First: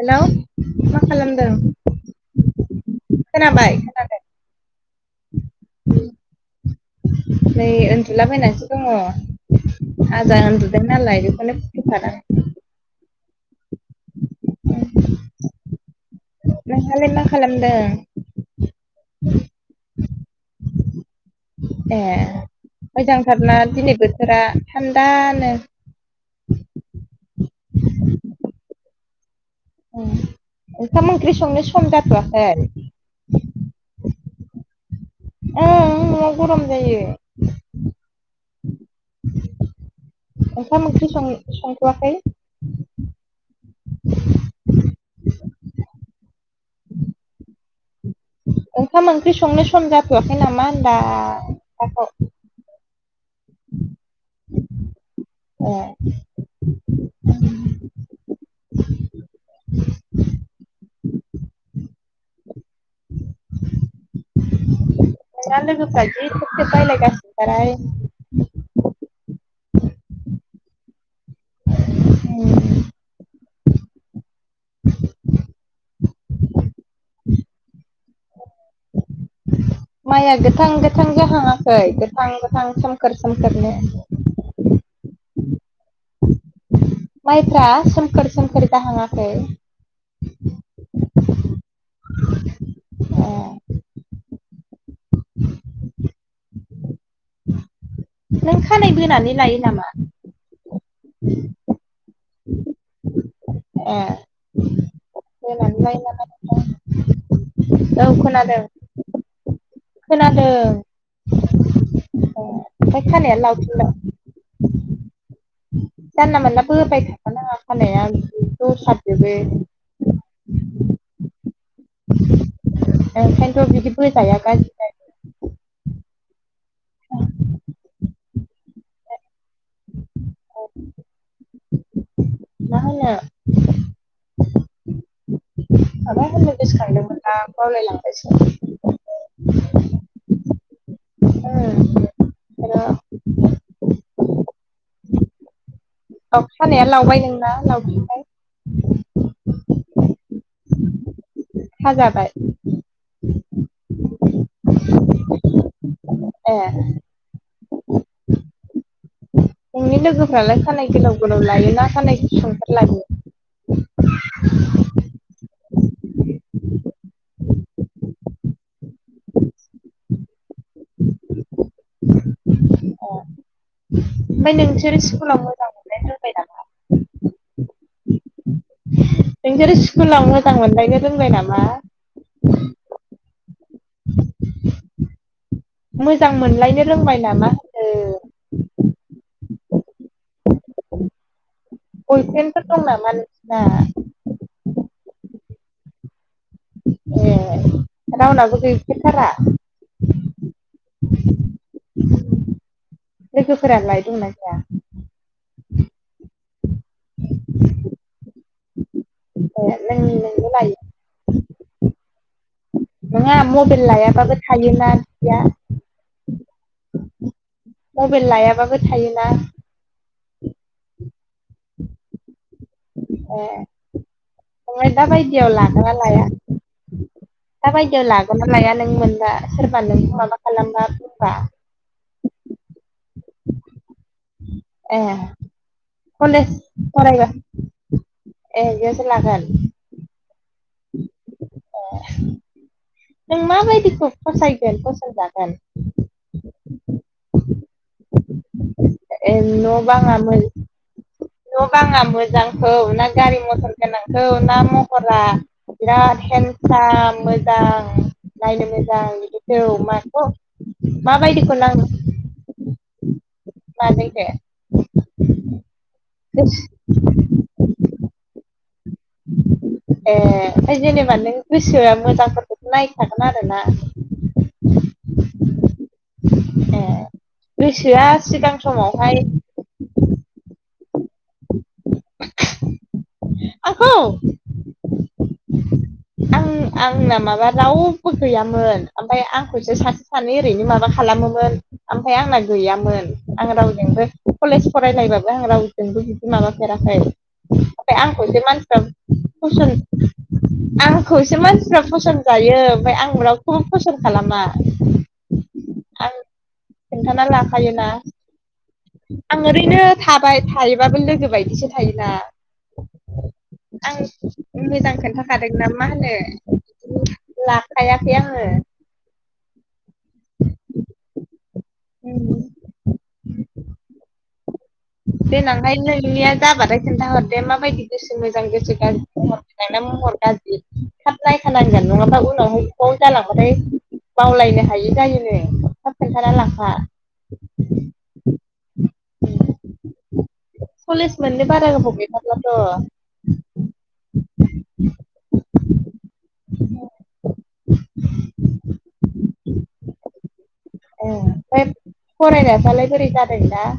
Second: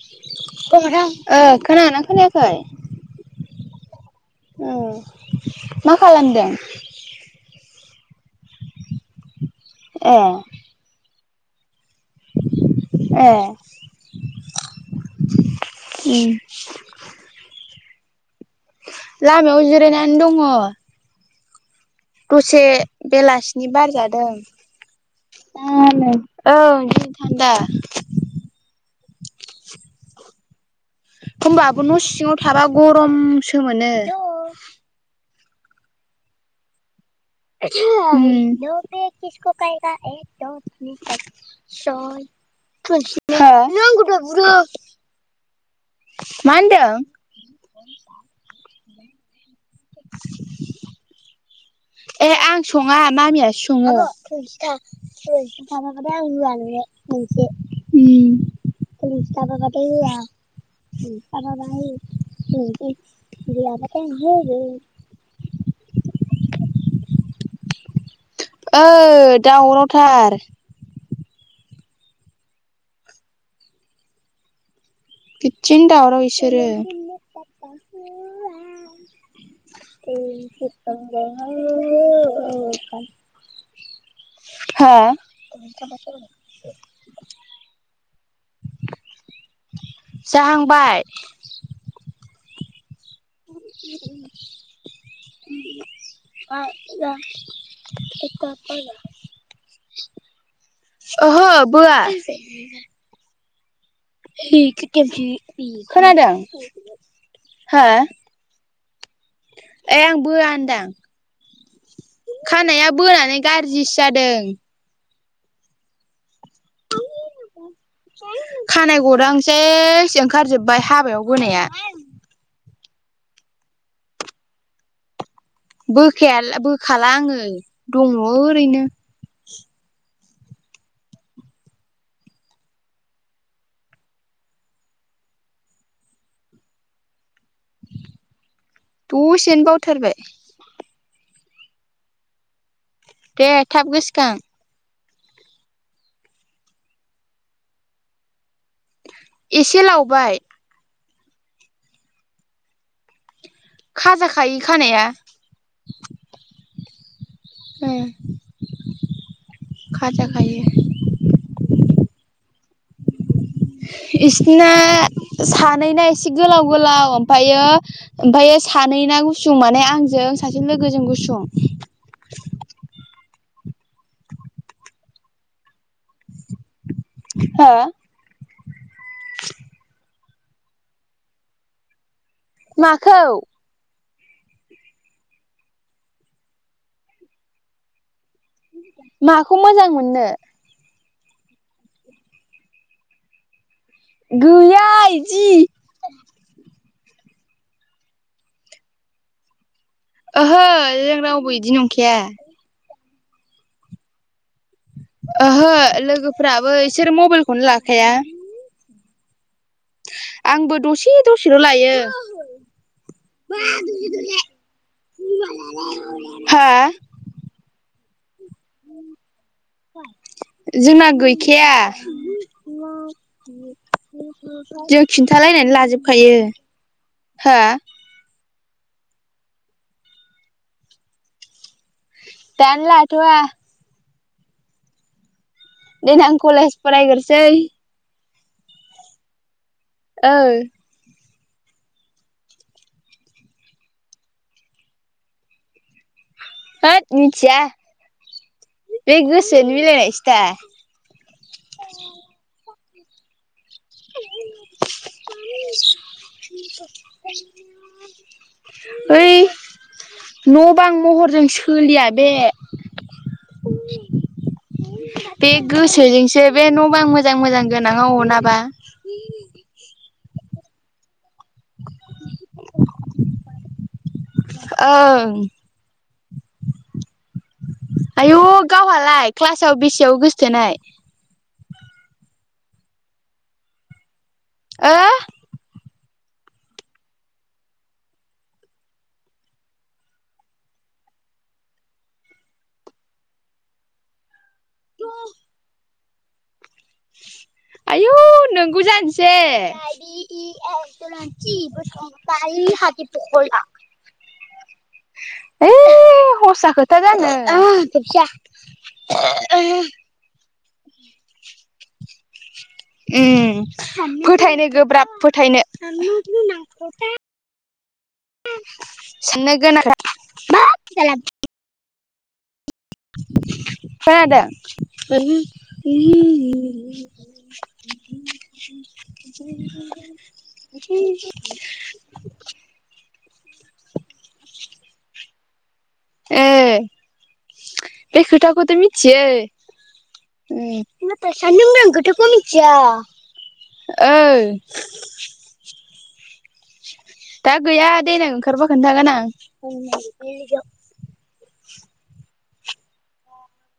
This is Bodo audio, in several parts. हेलौ ओ मा खालामदों खोनादोंना खोनायाखै? खोनाबाय? खोनादों उम मा खालामदों? नै उन्दुलाबायैनानैसो दङ' ए आजा उन्दुदों नालाय बेखौनो फादां। ए उम। नोंहालाय मा खालामदों? लामायाव जिरायनानै दङ। ए दसे मोजांथारना बेलासिनि दिनै बारजादों। बोथोरा थान्दानो मा होनो औ बिदिनो थान्दा। ओंखाम ओंख्रि संनो सम जाथ'आखै? उम सोमोनो। ओं न'आव गरम जायो। ओंखाम [unintelligible] ओंख्रि संथ'वाखै। हो? नों आंखौ दहय बुदों। मा होनदों? [inaudible] ओंखाम ओंख्रि संनो सम जाथ'आखै नामा होनदां? दाथ' ए आं सङा मामियासो सङो। [unintelligible] ओरै ए बाबा बाथाय होआ उम बाबाबा होयो उम गैया बाथाय ओहो ओरै नोंना लोगोफ्रा जि थेब थेब रायलायगासिनोथारहाय ओ दावरावथार उम बिदिनो दावराव इसोरो अ [unintelligible] जाहाङाखै गोथां गोथां हा सोमखोर सोमखोरनो अनथाव बाथाव ओरैसो माइफ्रा सोमखोर सोमखोर जाहाङाखै? जाहांबाय [unintelligible] ओ नों खानाय बोनानै लायो नामा? ओहो बोआ ए बोनानै लायो नामा खोनादों नंदों आं हो औ खोनादों ए आं खोनादों बोआ होनदां खानाया ओमफ्राय खानाया बोनानै गारजिसो लावथुमलाय जादों जानला मानला बोबाय थाखा नाङा आ खानाया खाना गदां जसाबजोबो सेस ओंखारजोब्बाय हाबायाव बोनाया ओंखायन्थ' बिदि बोजाया गाज बोखायाल ओ बोखाला आङो दङ ओरैनो मा होनो माबा होननो गोसो खांदोंमोन आं बावलाय लांबायसो दसेनो बावथारबाय ओं ओ दे थाब गोसोखां अ खानाया लावबाय नोंना लावफिनबाय? एसे लावबाय हाजाबाय खाजाखायो खानाया अअ ए उम नोंनि लोगोफ्रालाय खानाय गोलाव गोलाव लायो ना खानाय गुसुंफोर लायो? इसिना सानैना एसे गोलाव गोलाव ओमफायो ओमफायो सानै ना गुसुं माने आंजों सासे लोगोजों गुसुं अ ओमफाय नोंसोर स्कुलाव मोजां मोनलायथार हो नोंसोर स्कुलाव मोजां मोनलायनो रोंबाय नामा? माखौ? मोजां मोनलायनो रोंबाय नामा होन माखौ मोजां मोननो? बयफ्रेन्फोर दं नामा नोंसिना? गैया इदि ए रावनाबो गैफेरथारा? ओहो जों रावबो इदि नंखाया। लोगोफोरालाय दंना गैया? ओहो लोगोफोराबो इसोर मबाइलखौनो लाखाया ए नों नों आंबो दसे दसेल' लायो। नङा मबाइल लायाबाबो थायोना बिदिया हो? मबाइल लायाबाबो थायोना। जोंना गैखाया। ए। नोंलाय जों दा बायदियाव खिन्थालायनानै लागोना लाया लाजोबखायो हा दा बायदियाव लागोन मा लाया नों मोनबा सोरबा नों माबा खालामबा बुंबा दानो लाथवा ए। देनां कलेज फरायबा फरायग्रोसै ए बिदियावसो लागोन। ओ। ए। नों माबायदिखौ फसायगोन फसनजागोन। होद मिथिया बे ए न' गोसोनि बाङा मिलायनायसो दा। न बांङा मोजांखौ ना गारि मथर गोनांखौ ना महरा बिराद हेन्थसाय मोजां नायनो मोजां ओइ बिदिखौ माखौ न बां महरजों माबायदिखौ सोलिया बे मारैथो बे गोसो जोंसो बे ए न बां मोजां मोजां गोनांआ अनाबा [inaudible] ए ओमफ्राय जेनेबा नों गोसोआ मोजां फोरखौथ नायखागोन आरो ना। ओं। ए गोसोआ सिगां समावहाय फसाव बेसेयाव गोसथोनाय आंखौ ओ आं आंना माबा रावबो गैयामोन। ओमफ्राय आंखौसो सान सानै ओरैनो माबा खालामोमोन। ओमफ्राय आंना गैयामोन आं रावजोंबो कलेज फरायलायबाबो आं रावजोंबो माबाफेराखै ओमफ्राय आयु आंखौ एसे मानसिफ्रा नोंगौ जानोसै फसन आंखौसो मानसिफ्रा फसन्द जायो। ओमफ्राय आं रावखौबो ओइ फसन्द खालामा। आं हरसा खोथा खिन्थाना जानो लाखायोना आं ओरैनो थाब ओमफ्राय थायोबाबो लोगो बायदिसो थायोना। आं फोथायनो मोजां गोब्राब फोथायनो खोन्थाखादोंना मा होनो लाखायाखै आङो। सेनगोन गोनां [unintelligible] [inaudible] खोनादों? देनांहाय नोंनिया जाबाथाय खिन्थाहरदे माबायदि गोसो मोजां गोसो गाज्रि नोंना महर गाज्रि खानांगोन नङाबा उनाव हाव जालांबाथाय बावलायनो हायि जायोनो। थाब खिनथाना ओ लाखा बे खोथाखौथ' मिथियो। सल्लिस नाथाय मोननो सानदों बारा नों गोबाव खोथाखौ गैथारलाथ' मिथिया ओ। दा गैया देनां ओंखारबा खोन्थागोन आं। ए ओमफ्राय फरायनायफ्रालाय बोरै जादों दा।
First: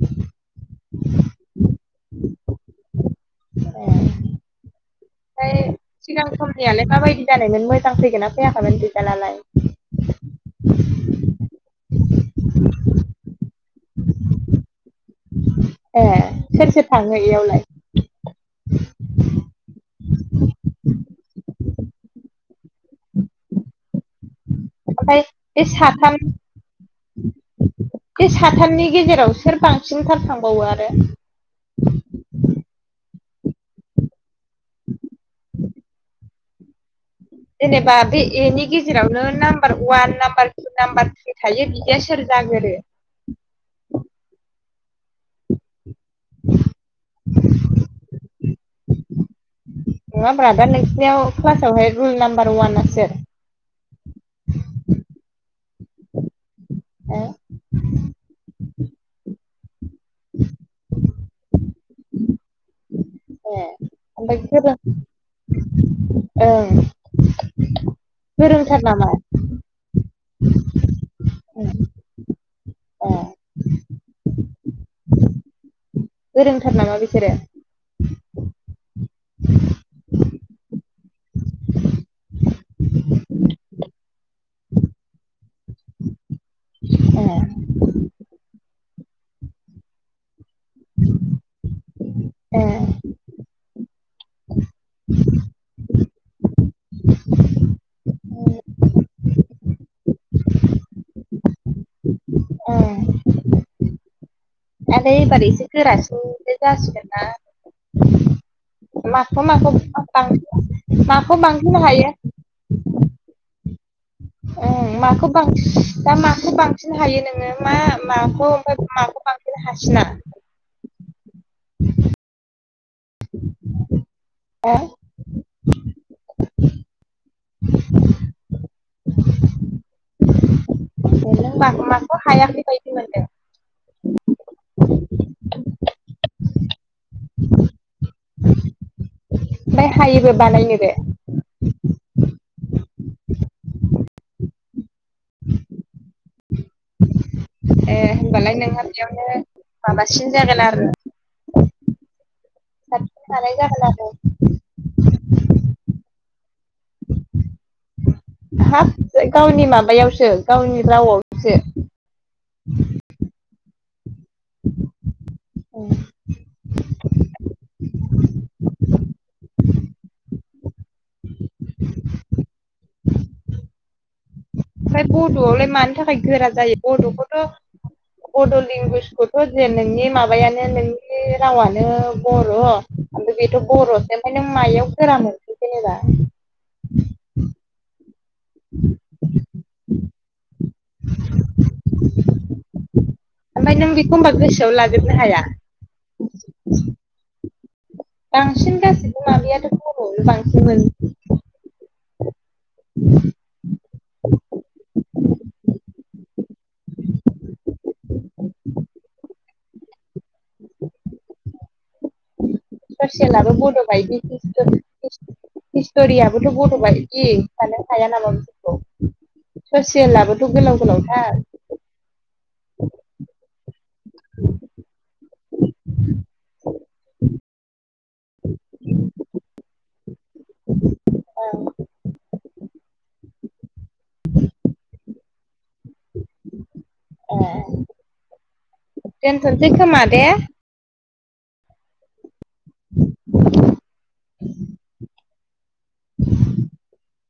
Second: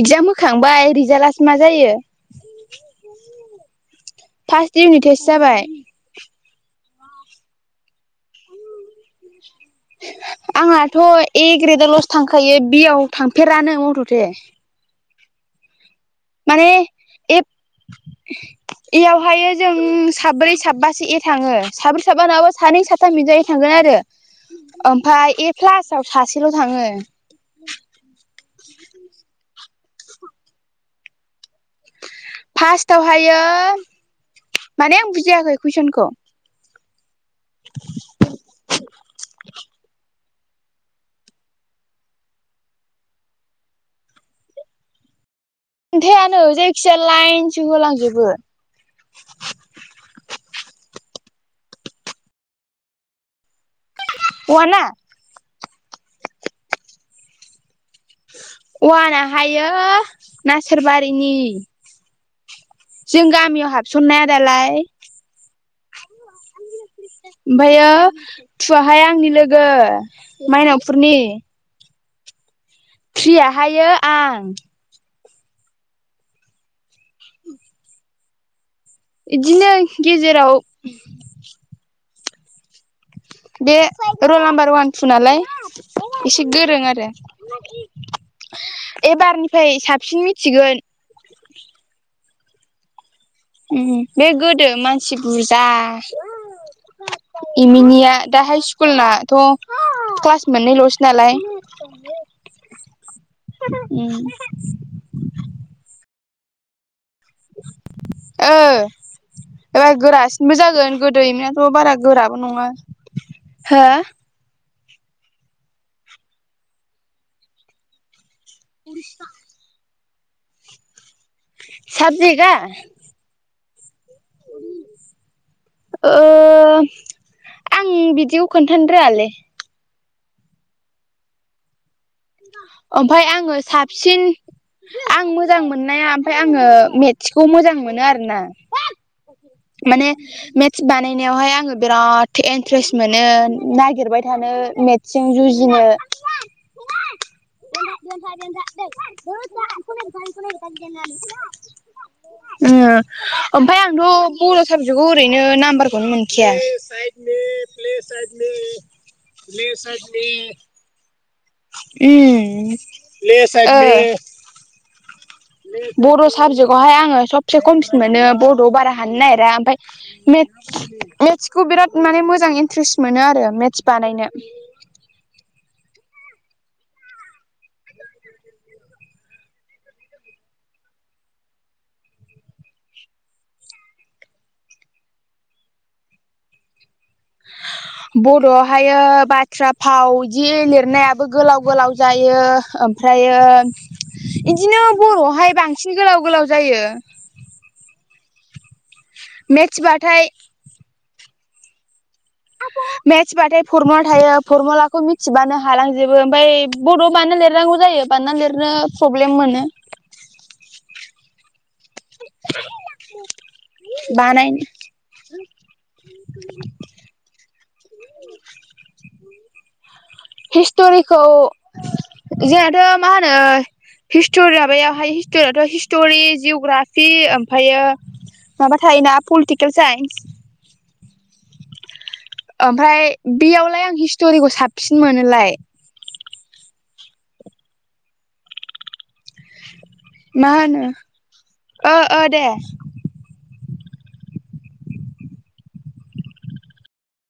इक्जाम होखांबाय रिजाल्टआसो मा जायो। औ। फार्स्ट इउनिट टेस्ट जाबाय। सिगां समनियालाय माबायदि जानायमोन मोजां फैगोनना फैयाखैमोन रिजाल्टआलाय? [inaudible] आंहाथ' ए ग्रेदावल'सो थांखायो बियाव थांफेरानो मथथे। ए माने सोर सोर थाङो बेयावलाय? एयावहाय जों साब्रै साबासो ए थाङो साब्रै साबा नङाबा सानै साथाम इजायै थांगोन आरो। ओमफ्राय ए बे प्लासाव साथाम सासेल' थाङो। बे साथामनि गेजेराव सोर बांसिनथार थांबावो आरो? फार्स्ट थावहायो माने आं बुजियाखै कुइसनखौ जेनेबा बे एनि गेजेरावनो number one number number three थायो बिदिया सोर जागोरो? खोनन्थायानो जायखिजाया लाइनसो होलांजोबो। नङा ब्रा दा नोंसिनियाव क्लासावहाय रल नाम्बार वानआ सोर? वाना ओ वाना हायो नासोरबारिनि। जों ए गामियाव हाबसननाया ओमफ्राय गोरों दालाय। ओं ओमफ्रायो गोरोंथार थुवाहाय नामा आंनि लोगो। माइनावफुरनि ए थ्रियाहायो आं गोरोंथार नामा बिसोरो? बिदिनो गेजेराव बे रल नाम्बार वान थु नालाय एसे गोरों आरो। ए एबारनिफ्राय साबसिन मिथिगोन ए उ बे गोदो मानसि बुरजा एमिनिया दा हाइ स्कुलनाथ' क्लास मोननैल'सो नालाय उम आरो एबार एसे गोरासिनसो जासिगोन ना। ओ माखौ माखौ एबार बां गोरासिनबो जागोन गोदो माखौ एमिनाथ' बांसिन बारा हायो? गोराबो नङा हो ओ माखौ बांसि दा माखौ बांसिन हायो नोङो मा माखौ ओमफ्राय माखौ बां हासिना साबजेगा? [unintelligible] ओ आं बिदिखौ खोन्थानो रोङालै। [unintelligible] बायदि मोनदों ओमफ्राय आङो साब सिन आं मोजां मोननाया ओमफ्राय आङो मेट्सखौ मोजां मोनो आरो। ओमफ्राय माने हायोबो मेथ्स बानायनोबो बानाय नायावहाय आङो बिराद इन्ट्रेस् मोनो नागिरबाय थानो मेट्सजों जुजिनो। ए होनबालाय नोंहा बेयावनो माबासिन जागोन आरो [unintelligible] उम साबसिन हानाय ओमफ्राय जागोन आंथ' आरो बर' साबजेक्टयाव ओरैनो नाम्बारखौनो मोनखाया। हाब गावनि माबायावसो गावनि रावआवसो। उम [unintelligible] [inaudible] बर' साबजेक्टआवहाय आङो सबसे खमसिन मोनो बड'आव बारा हानो नागिरा ओमफ्राय मेथ्स मेट्सखौ बिराद माने मोजां इन्ट्रेस् मोनो आरो मेट्स बानायनो। ओमफ्राय बड'आवलाय मानि थाखाय गोरा जायो बड'खौथ' बड' लेंगुवेजखौथ' जे नोंनि माबायानो नोंनि रावानो बर'। ओमफाय बेथ' बर'सो ओमफ्राय नों मायाव गोरा मोनखो जेनेबा? बर'आवहाय बाथ्रा फाव जि लिरनायाबो गोलाव गोलाव जायो। ओमफ्रायो ओमफ्राय नों बिखौ इदिनो बर'आवहाय बांसिन गोलाव गोलाव जायो। बांसिन गासिबो माबायथ' बर'आवनो मेथ्सबाथाय बांसिनमोन मेथ्सबाथाय फरमुला थायो फरमुलाखौ मिथिबानो हालांजोबो ओमफाय बड'आव बानायना लिरनांगौ जायो बानायना लिरनो प्रब्लेम मोनो। [inaudible] [unintelligible] स'सेलाबो बड' बायदि बानायनो सिसथेम हिस्ट'रियाबोथ' बद' बायदि सानो हाया नामा बिसोरखौ। ससेयलाबोथ' गोलाव हिस्ट'रिखौ गोलावथार। जोंहाथ' मा होनो हिस्ट'रि माबायावहाय हिस्ट'रियाथ' हिस्ट'रि जिअ'ग्राफि ओमफ्रायो माबा थायोना पलिटिकेल साइन्स। औ। ओमफाय बेयावलाय आं हिस्ट'रिखौ साबसिन मोनोलाय। दोन्थनोसै खोमा? दे मा होनो ओ-ओ दे। [inaudible] [unintelligible]